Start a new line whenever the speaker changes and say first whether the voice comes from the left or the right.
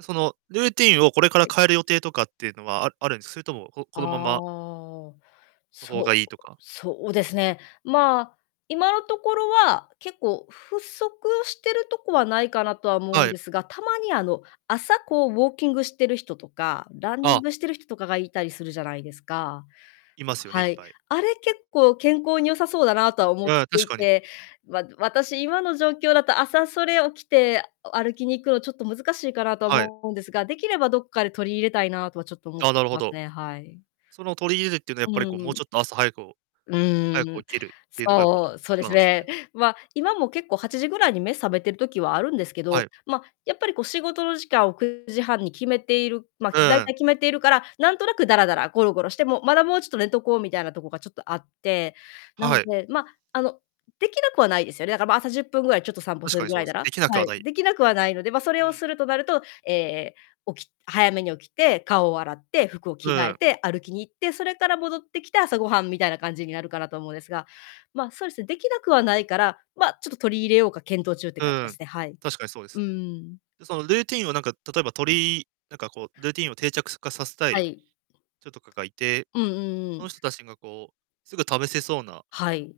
right: その、ルーティンをこれから
left: はい。
right: 変える予定とかっていうのは、ああるんそれとも、ここ
left: あ
right: のまま
left: あ、
right: の方
left: そう
right: がいいとか？
left: そうですね。ま、今のところは、結構不足してるとこはないかなとは思う
right: は
left: ん
right: い。
left: ですが、たまに、あの、朝、こう、ウォーキングしてる人とか、ランニ
right: あ
left: ン
right: あ。
left: グしてる人とかがいたりするじゃないですか。
right: いますよね、い
left: は
right: っ
left: い。
right: ぱい。
left: あれ結構健康に良さそうだなとは思
right: い
left: っ
right: や、
left: て
right: 確
left: い
right: かに。
left: て、わ私、今の状況だと、朝それ起きて、お歩きに行くのちょっと難しいかなとは
right: はい。
left: 思うんですが、できればどっかで取り入れたいなとはちょっと思っ
right: あ
left: て
right: あ、なるほ
left: ます
right: ど。
left: ね、はい。
right: その、取り入れるっていうのは、や
left: う
right: っぱり、こう、もう
left: ー
right: ち
left: ん。
right: ょっと朝早くお
left: う
right: 早く
left: ーん。
right: 起きるっていうのがやっぱ、
left: そう、そうで
right: 今
left: す
right: なんすか
left: ね。
right: ね？
left: ま、今も結構8時ぐらいに目覚めてる時はあるんですけ
right: は
left: ど、
right: い。
left: ま、やっぱり、こう、仕事の時間を9時半に決めている、ま、
right: う
left: ちゅ大
right: ーん。
left: 体決めているから、何となくだらだらゴロゴロして、もう、まだもうちょっと寝とこうみたいなとこがちょっとあって。な
right: は
left: の
right: い。
left: で、ま、あの、できなくはないですよね。だか、ま、朝10分ぐらいちょっと散歩
right: 確
left: す
right: か
left: る
right: に
left: ぐ
right: そう
left: ら
right: で
left: いな
right: すね、で
left: ら。
right: きなく
left: は
right: は
left: い。
right: ない。
left: できなくは
right: 多
left: ない
right: 分。
left: ので、ま、そ
right: う
left: れを
right: ーん。
left: するとなると、ええ、起き早めに起きて、顔を洗って、服を着
right: う
left: 替
right: ー
left: え
right: ん。
left: て、歩きに行って、それから戻ってきて、朝ごはん、みたいな感じになるかなと思うんですが。ま、そうですね、できなくはないから、ま、ちょっと取り入れようか検討中って
right: う
left: 感じ
right: ー
left: です
right: ん、
left: ね。はい。
right: 確かにそうです
left: うー
right: ね。
left: ん。
right: や、そのルーティンを、なんか、例えばとりいなんか、こう、ルーティンを定着化させた
left: は
right: い
left: い。
right: 人とかがいて、
left: うんうんう
right: その
left: ん。
right: 人たちが、こう、すぐ試せそうな
left: はい。